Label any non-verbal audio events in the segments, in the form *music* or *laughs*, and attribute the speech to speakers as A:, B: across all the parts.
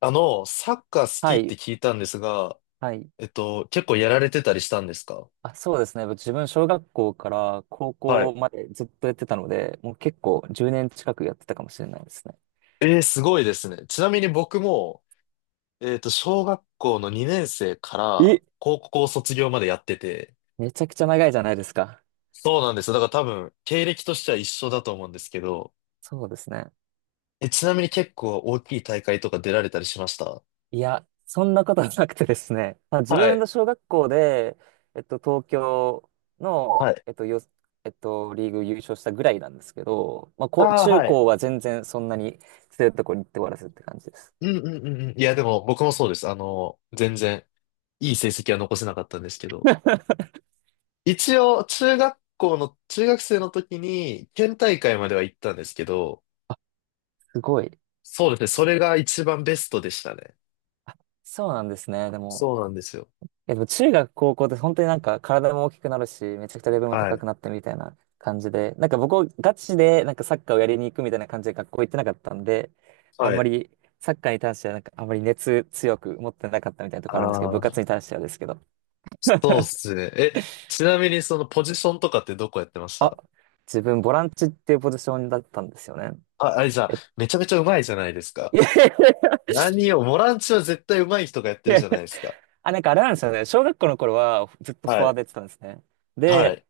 A: あの、サッカー好き
B: は
A: って
B: い、
A: 聞いたんですが、
B: はい。
A: 結構やられてたりしたんですか？
B: あ、そうですね。自分、小学校から高
A: は
B: 校
A: い。
B: までずっとやってたので、もう結構10年近くやってたかもしれないですね。
A: すごいですね。ちなみに僕も、小学校の2年生から
B: え、
A: 高校卒業までやってて、
B: めちゃくちゃ長いじゃないですか。
A: そうなんですよ。だから多分、経歴としては一緒だと思うんですけど、
B: そうですね。
A: ちなみに結構大きい大会とか出られたりしました？
B: いや、そんなことはなくてですね。まあ、自
A: は
B: 分
A: い。
B: の小学校で、東京の、
A: はい。
B: えっと、よ、えっと、リーグ優勝したぐらいなんですけど、まあ、こう、
A: ああ、
B: 中
A: はい。
B: 高は全然そんなに強いところに行って終わらせるって感じです。
A: うんうんうんうん。いや、でも僕もそうです。あの、全然いい成績は残せなかったんですけど。一応、中学生の時に、県大会までは行ったんですけど、
B: すごい。
A: そうですね、そ
B: ち
A: れが一番ベストでしたね。
B: あ、そうなんですね。でも、
A: そうなんですよ。
B: でも中学、高校って本当になんか体も大きくなるし、めちゃくちゃレベルも
A: は
B: 高
A: い。
B: くなってみたいな感じで、なんか僕、ガチでなんかサッカーをやりに行くみたいな感じで学校行ってなかったんで、あん
A: は
B: ま
A: い。
B: りサッカーに対してはなんかあんまり熱強く持ってなかったみたいなとこあるんですけど、
A: あ
B: 部活
A: あ、
B: に対してはですけど、
A: そうっすね。ちなみにそのポジションとかってどこやってまし
B: あ、
A: た？
B: 自分ボランチっていうポジションだったんですよね。
A: あ、あれじゃあ、
B: え
A: めちゃめちゃ上手いじゃないですか。
B: いやいや *laughs* い
A: 何を、ボランチは絶対上手い人がやってる
B: やい
A: じ
B: やい
A: ゃな
B: や。
A: いですか。
B: あ、なんかあれなんですよね。小学校の頃はずっとフ
A: は
B: ォワー
A: い。
B: ドやってたんですね。
A: は
B: で、
A: い。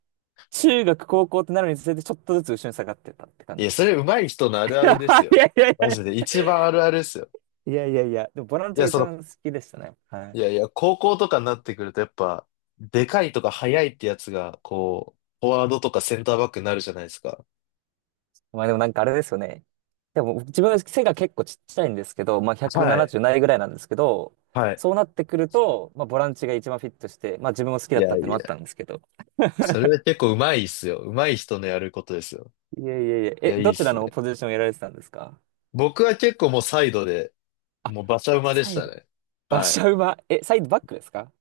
B: 中学、高校ってなるにつれてちょっとずつ後ろに下がってたって感
A: い
B: じ
A: や、
B: で
A: それ
B: す。
A: 上手い人のある
B: い
A: あるですよ。
B: やいやい
A: マジで、
B: や
A: 一番あるあるですよ。
B: いやいやいやいや、でもボラン
A: い
B: チ
A: や、
B: が
A: そ
B: 一
A: の
B: 番好きでしたね。は
A: い
B: い。
A: やいや、高校とかになってくるとやっぱ、でかいとか速いってやつが、こう、フォワードとかセンターバックになるじゃないですか。
B: まあでもなんかあれですよね。でも自分背が結構ちっちゃいんですけど、まあ
A: はい。
B: 170ななじゅうないぐらいなんですけど、
A: はい。
B: そうなってくると、まあボランチが一番フィットして、まあ自分も好き
A: い
B: だった
A: や
B: っ
A: い
B: てのもあっ
A: や、
B: たんですけど。
A: それは結構上手いっすよ。上手い人のやることですよ。
B: いやいやいや、
A: い
B: え、
A: や、いい
B: ど
A: っ
B: ちら
A: す
B: の
A: ね。
B: ポジションをやられてたんですか？
A: 僕は結構もうサイドで、
B: あ、
A: もう馬車馬で
B: サ
A: し
B: イ
A: た
B: ド、
A: ね。
B: 馬
A: はい。
B: 車馬、え、サイドバックですか？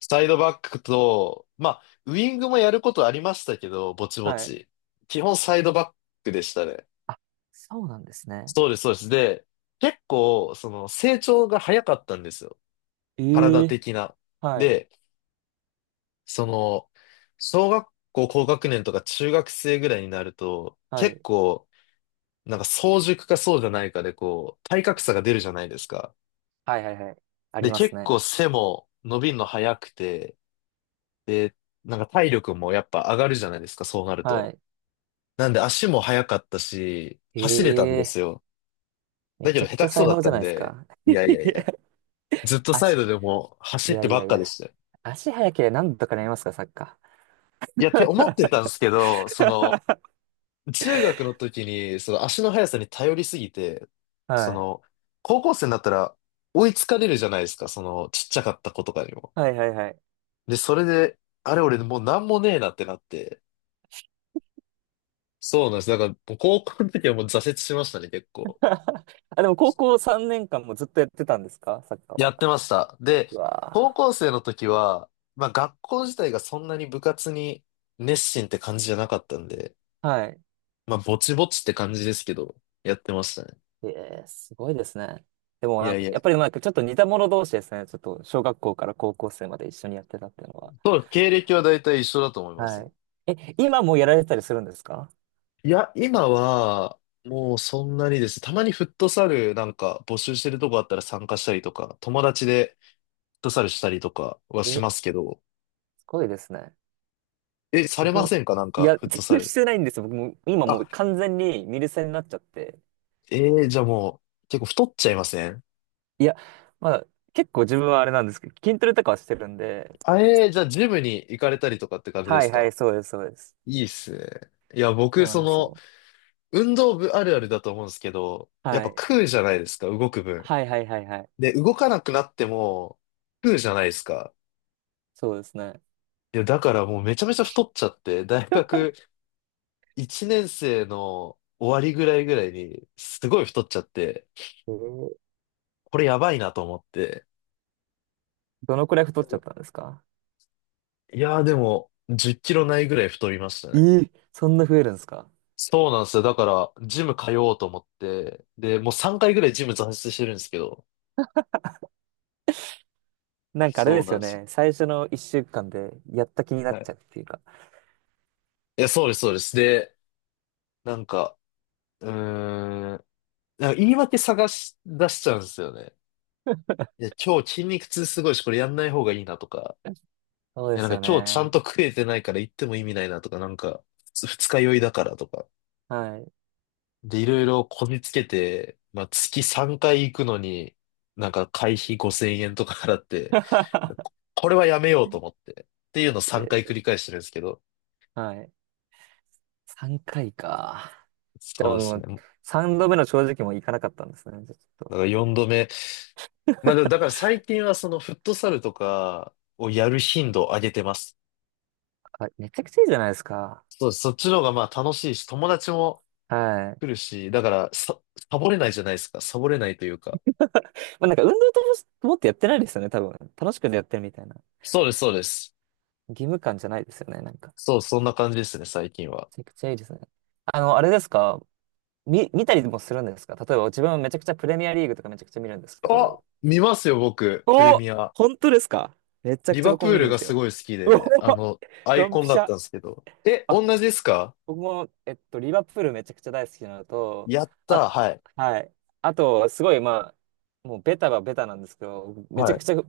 A: サイドバックと、まあ、ウィングもやることありましたけど、ぼちぼ
B: はい。
A: ち。基本サイドバックでしたね。
B: あ、そうなんですね。
A: そうです、そうです。で、結構、その、成長が早かったんですよ。
B: え
A: 体
B: え、
A: 的な。
B: はい、
A: で、その、小学校高学年とか中学生ぐらいになると、
B: は
A: 結
B: い、
A: 構、なんか早熟かそうじゃないかで、こう、体格差が出るじゃないですか。
B: はいはいはい。あり
A: で、
B: ます
A: 結
B: ね。
A: 構背も伸びるの早くて、で、なんか体力もやっぱ上がるじゃないですか、そうなる
B: は
A: と。
B: い。
A: なんで足も速かったし、走れたんで
B: え
A: す
B: え、
A: よ。
B: め
A: だけ
B: ち
A: ど
B: ゃ
A: 下
B: くち
A: 手
B: ゃ
A: くそ
B: 才
A: だっ
B: 能じ
A: た
B: ゃ
A: ん
B: ないです
A: で、
B: か。*laughs*
A: い
B: い
A: やいやいや、
B: や、
A: ずっとサ
B: 足、
A: イドでも
B: い
A: 走っ
B: や
A: て
B: い
A: ば
B: や
A: っ
B: い
A: かで
B: や。
A: したよ。
B: 足速ければ何とかなりますか、サッカ
A: いや、って思ってたんです
B: ー。
A: けど、その、
B: *laughs*
A: 中学の時に、その足の速さに頼りすぎて、そ
B: はい。
A: の、高校生になったら追いつかれるじゃないですか、その、ちっちゃかった子とかにも。
B: はいはいはい。
A: で、それで、あれ俺もうなんもねえなってなって、そうなんです。だから、もう高校の時はもう挫折しましたね、結構。
B: *laughs* あ、でも高校3年間もずっとやってたんですか、サッカー
A: や
B: は？
A: ってました。で、
B: う
A: 高
B: わ
A: 校生の時は、まあ学校自体がそんなに部活に熱心って感じじゃなかったんで、
B: ー。はい。
A: まあぼちぼちって感じですけど、やってましたね。
B: ええ、すごいですね。でも
A: い
B: なん
A: やい
B: か、
A: や、
B: やっぱりなんかちょっと似た者同士ですね。ちょっと小学校から高校生まで一緒にやってたっていうのは。
A: そう、経歴は大体一緒だと思います
B: は
A: ね。
B: い。え、今もやられてたりするんですか？
A: いや、今は、もうそんなにです。たまにフットサルなんか募集してるとこあったら参加したりとか、友達でフットサルしたりとかはし
B: え、
A: ますけど、
B: すごいですね。
A: さ
B: 自
A: れま
B: 分、
A: せんか？なん
B: い
A: か、
B: や、
A: フット
B: 全
A: サ
B: 然し
A: ル。
B: てないんですよ。僕も、今も
A: あ、
B: う完全にミルセになっちゃって。
A: えじゃあもう、結構太っちゃいません？
B: いや、まあ、結構自分はあれなんですけど、筋トレとかはしてるんで、
A: あ、じゃあジムに行かれたりとかって感じで
B: は
A: す
B: いは
A: か？
B: い、そうです、そうです。
A: いいっすね。いや、
B: そ
A: 僕、
B: うなん
A: そ
B: です
A: の、
B: よ。
A: 運動部あるあるだと思うんですけど、やっ
B: は
A: ぱ
B: い。
A: 食うじゃないですか、動く分。
B: はいはいはいはい。
A: で、動かなくなっても、食うじゃないですか。
B: そうですね。
A: いや、だからもうめちゃめちゃ太っちゃって、大学1年生の終わりぐらいに、すごい太っちゃって、
B: えー
A: これやばいなと思って。
B: どのくらい太っちゃったんですか？
A: いやーでも、10キロないぐらい太りました
B: え
A: ね。
B: ーそんな増えるんですか？
A: そうなんですよ。だから、ジム通おうと思って、で、もう3回ぐらいジム挫折してるんですけど、
B: なんかあれ
A: そ
B: で
A: う
B: す
A: な
B: よ
A: んですよ。
B: ね。最初の一週間でやった気になっ
A: は
B: ちゃ
A: い。
B: うっていうか。
A: いや、そうです、そうです。で、なんか、うーん、なんか言い訳探し出しちゃうんですよね。いや、今日筋肉痛すごいし、これやんない方がいいなとか、
B: *laughs* そうで
A: や、なん
B: す
A: か
B: よ
A: 今日ちゃん
B: ね。
A: と食えてないから行っても意味ないなとか、なんか、二日酔いだからとか。
B: はい。
A: で、いろいろこじつけて、まあ、月3回行くのに、なんか会費5000円とか払って、
B: *laughs*
A: これはやめようと思って、っていうのを
B: え
A: 3回繰
B: ー
A: り返してるんですけど。
B: はい。3回かいか。じゃ
A: そ
B: あ
A: うで
B: も
A: す
B: う、
A: ね。
B: 3度目の正直もいかなかったんですね。じゃあちょっ
A: だ
B: と。
A: から4度目。まあ、でもだから最近はそのフットサルとかをやる頻度を上げてます。
B: あ、*laughs* めちゃくちゃいいじゃないですか。
A: そう、そっちの方がまあ楽しいし、友達も
B: はい。
A: 来るし、だからサボれないじゃないですか。サボれないというか。
B: *laughs* まあなんか運動と思ってやってないですよね、多分。楽しくやってるみたいな。
A: そうです、そうです。
B: 義務感じゃないですよね、なんか。め
A: そう、そんな感じですね、最近は。
B: ちゃくちゃいいですね。あの、あれですか？見たりもするんですか？例えば自分はめちゃくちゃプレミアリーグとかめちゃくちゃ見るんですけ
A: あ、
B: ど。
A: 見ますよ、僕、プレ
B: お、
A: ミア。
B: 本当ですか？めちゃく
A: リ
B: ちゃ
A: バ
B: 僕
A: プ
B: も
A: ー
B: 見る
A: ル
B: ん
A: が
B: です
A: す
B: よ。
A: ごい好き
B: うお、
A: で、あの、アイ
B: ドン
A: コン
B: ピ
A: だ
B: シ
A: っ
B: ャ。
A: たんですけど。同
B: あ、
A: じですか？
B: 僕も、リバプールめちゃくちゃ大好きなのと、
A: やっ
B: あ、
A: たー、はい。
B: はい。あと、すごい、まあ、もうベタはベタなんですけど、めち
A: は
B: ゃく
A: い。
B: ちゃ、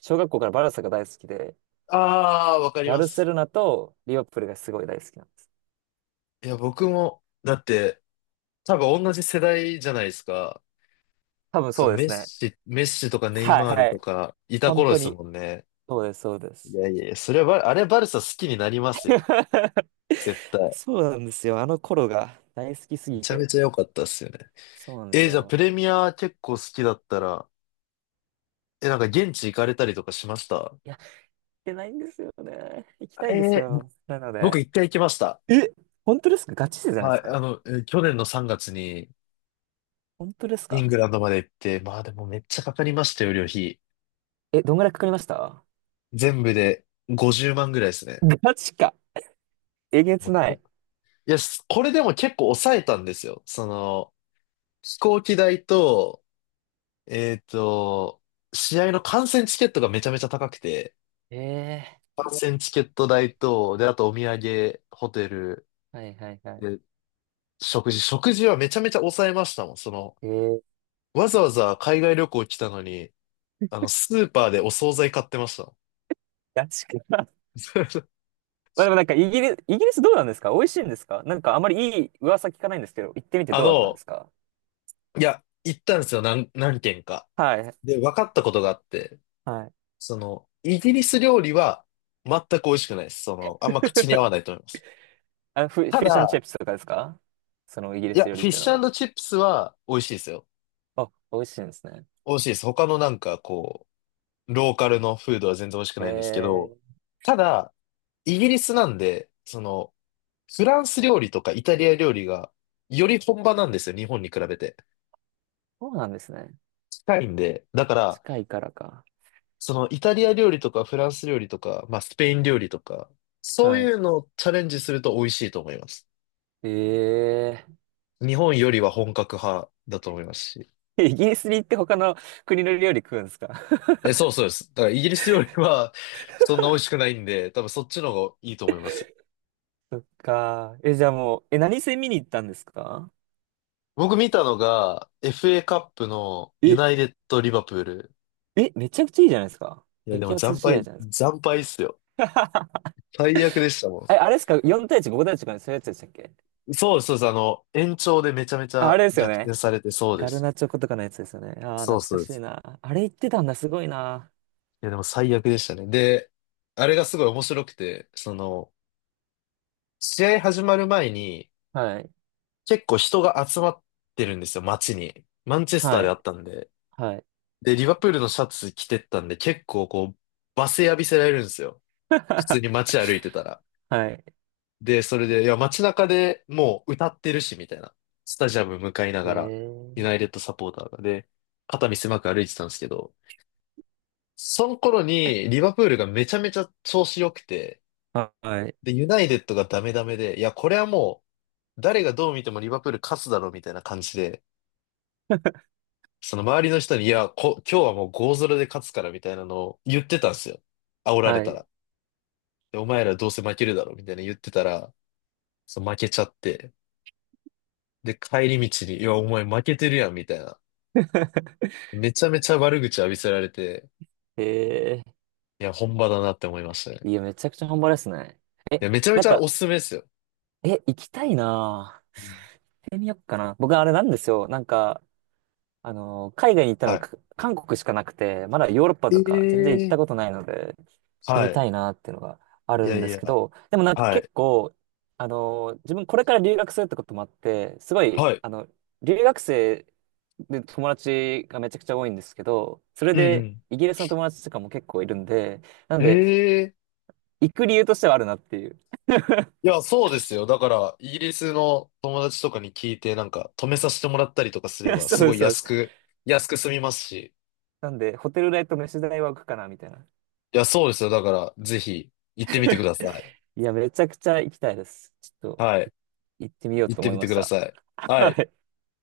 B: 小学校からバルサが大好きで、
A: あー、わかり
B: バ
A: ま
B: ルセ
A: す。
B: ロナとリバプールがすごい大好きなんです。
A: いや、僕も、だって、多分同じ世代じゃないですか。
B: 多分
A: そ
B: そ
A: の
B: うで
A: メッ
B: すね。
A: シ、メッシとかネイ
B: はい
A: マール
B: は
A: と
B: い。
A: か、いた
B: 本
A: 頃で
B: 当
A: す
B: に、
A: もんね。
B: そうです、そうで
A: い
B: す。
A: やいや、それはバ、あれバルサ好きになりますよ。
B: *laughs*
A: 絶対。
B: そうなんですよ。あの頃が大好きす
A: め
B: ぎ
A: ちゃ
B: て。
A: めちゃ良かったっすよね。
B: そうなんです
A: じゃあプ
B: よ。
A: レミア結構好きだったら、なんか現地行かれたりとかしました？
B: いや、行けないんですよね。行きたいんです
A: えー、ぼ
B: よ。なの
A: 僕
B: で。
A: 一回行きました。
B: え、本当ですか？ガチ勢じゃないで
A: は
B: す
A: い、あ
B: か？
A: の、去年の3月に
B: 本当です
A: イン
B: か？
A: グランドまで行って、まあでもめっちゃかかりましたよ、旅費。
B: え、どんぐらいかかりました？
A: 全部で50万ぐらいですね。
B: ガチか。えげ
A: も
B: つ
A: う
B: ない。
A: といや、すこれでも結構抑えたんですよ。その、飛行機代と、えっと、試合の観戦チケットがめちゃめちゃ高くて、
B: ええ
A: 観戦チケット代と、で、あとお土産、ホテル、
B: ー、はいはいはい。
A: で、食事はめちゃめちゃ抑えましたもん。その、
B: えー、
A: わざわざ海外旅行来たのに、あの、スーパーでお惣菜買ってました。
B: ガチか。*laughs* ま
A: *laughs*
B: あでもなんかイギリスどうなんですか？美味しいんですか？なんかあまりいい噂聞かないんですけど、行ってみて
A: あ
B: どうだったんで
A: の、
B: すか？
A: いや、行ったんですよ、何軒か。
B: はい、
A: で、分かったことがあって、
B: はい。
A: その、イギリス料理は全く美味しくないです。その、あんま口に合わない
B: *laughs*
A: と思います。
B: あの、フ
A: た
B: ィッシュンチッ
A: だ、
B: プスとかですか？そのイギリ
A: い
B: ス
A: や、
B: 料理っ
A: フィッ
B: ていう
A: シ
B: のは。
A: ュチップスは美味しいですよ。
B: あ、美味しいんですね。
A: 美味しいです。他のなんかこう、ローカルのフードは全然美味しく
B: へ
A: ないんですけど、
B: え、
A: ただ、イギリスなんで、その、フランス料理とかイタリア料理がより本場なんですよ、日本に比べて。
B: そうなんですね。
A: 近いんで。だから、
B: 近いからか。
A: そのイタリア料理とかフランス料理とか、まあスペイン料理とか、そう
B: はい。
A: いうのをチャレンジすると美味しいと思います。
B: え
A: 日本よりは本格派だと思いますし。
B: え、*laughs* イギリスに行って他の国の料理食うんですか？
A: そうそうです。だからイギリス料理は *laughs* そんな美味しくないんで、多分そっちの方がいいと思います。
B: そっか。え、じゃあもう、え、何戦見に行ったんですか？
A: 僕見たのが FA カップのユ
B: え、
A: ナイテッドリバプール。
B: え、めちゃくちゃいいじゃないですか。
A: いやで
B: 激
A: も
B: アツ
A: 惨
B: 試合
A: 敗、
B: じゃないですか。
A: 惨敗っすよ。
B: *laughs*
A: 最悪でしたも
B: え、
A: ん。
B: あれですか ?4 対1、5対1とかそういうやつでしたっけ？
A: そうです、そうです。あの、延長でめちゃめち
B: あ、あ
A: ゃ
B: れですよ
A: 逆転
B: ね。
A: されて、そうで
B: ガル
A: す。
B: ナチョコとかのやつですよね。ああ、
A: そう
B: 懐
A: そ
B: か
A: うで
B: しい
A: す。
B: な。あれ言ってたんだ、すごいな。
A: いや、でも最悪でしたね。で、あれがすごい面白くて、その、試合始まる前に、
B: はい。
A: 結構人が集まってるんですよ、街に。マンチェスター
B: は
A: であ
B: い。
A: ったんで。
B: はい。
A: で、リバプールのシャツ着てったんで、結構こう、罵声浴びせられるんですよ。普通に
B: *laughs*
A: 街歩いてたら。
B: はい。
A: で、それで、いや、街中でもう歌ってるし、みたいな。スタジアム向かいな
B: え
A: がら、
B: ー。
A: ユナイテッドサポーターがで、肩身狭く歩いてたんですけど、その頃にリバプールがめちゃめちゃ調子良くて、
B: はい。
A: で、ユナイテッドがダメダメで、いや、これはもう、誰がどう見てもリバプール勝つだろうみたいな感じで、その周りの人に、いや、今日はもう5ロで勝つからみたいなのを言ってたんですよ。煽られ
B: は
A: た
B: い。
A: ら。で、お前らどうせ負けるだろうみたいな言ってたら、そう負けちゃって、で、帰り道に、いや、お前負けてるやんみたいな。
B: *laughs*
A: めちゃめちゃ悪口浴びせられて、
B: え
A: いや、本場だなって思いましたね。
B: ー。いや、めちゃくちゃ半端ですね。え、
A: いや、めちゃめ
B: な
A: ち
B: ん
A: ゃお
B: か、
A: すすめですよ。
B: え、行きたいなぁ。
A: う
B: 行
A: ん。
B: ってみよっかな。僕、あれなんですよ。なんか、あの、海外に行ったのは
A: は
B: 韓国しかなくて、まだヨーロッパと
A: い。
B: か全然行った
A: え
B: こと
A: え、
B: ないので、行って
A: は
B: みた
A: い。
B: いなっていうのがあ
A: い
B: る
A: や
B: んで
A: い
B: すけ
A: や、
B: ど、でもなんか
A: は
B: 結
A: い、
B: 構、あの、自分これから留学するってこともあって、すごい、
A: はい。
B: あの、留学生で友達がめちゃくちゃ多いんですけど、それ
A: うんう
B: で
A: ん。
B: イギリスの友達とかも結構いるんで、なん
A: え
B: で、
A: え、
B: 行く理由としてはあるなっていう。
A: いや、そうですよ。だから、イギリスの友達とかに聞いて、なんか、止めさせてもらったりとかす
B: *laughs* い
A: れ
B: や、
A: ば、
B: そう
A: すご
B: で
A: い
B: すそうで
A: 安
B: す。
A: く、安く済みますし。
B: なんで、ホテル代と飯代は浮くかな、みたいな。
A: いや、そうですよ。だから、ぜひ、行ってみてください。
B: いや、めちゃくちゃ行きたいです。ちょっと。
A: はい。
B: 行ってみよう
A: 行っ
B: と
A: て
B: 思い
A: み
B: ま
A: てく
B: し
A: だ
B: た。
A: さい。
B: *laughs*
A: は
B: は
A: い。
B: い。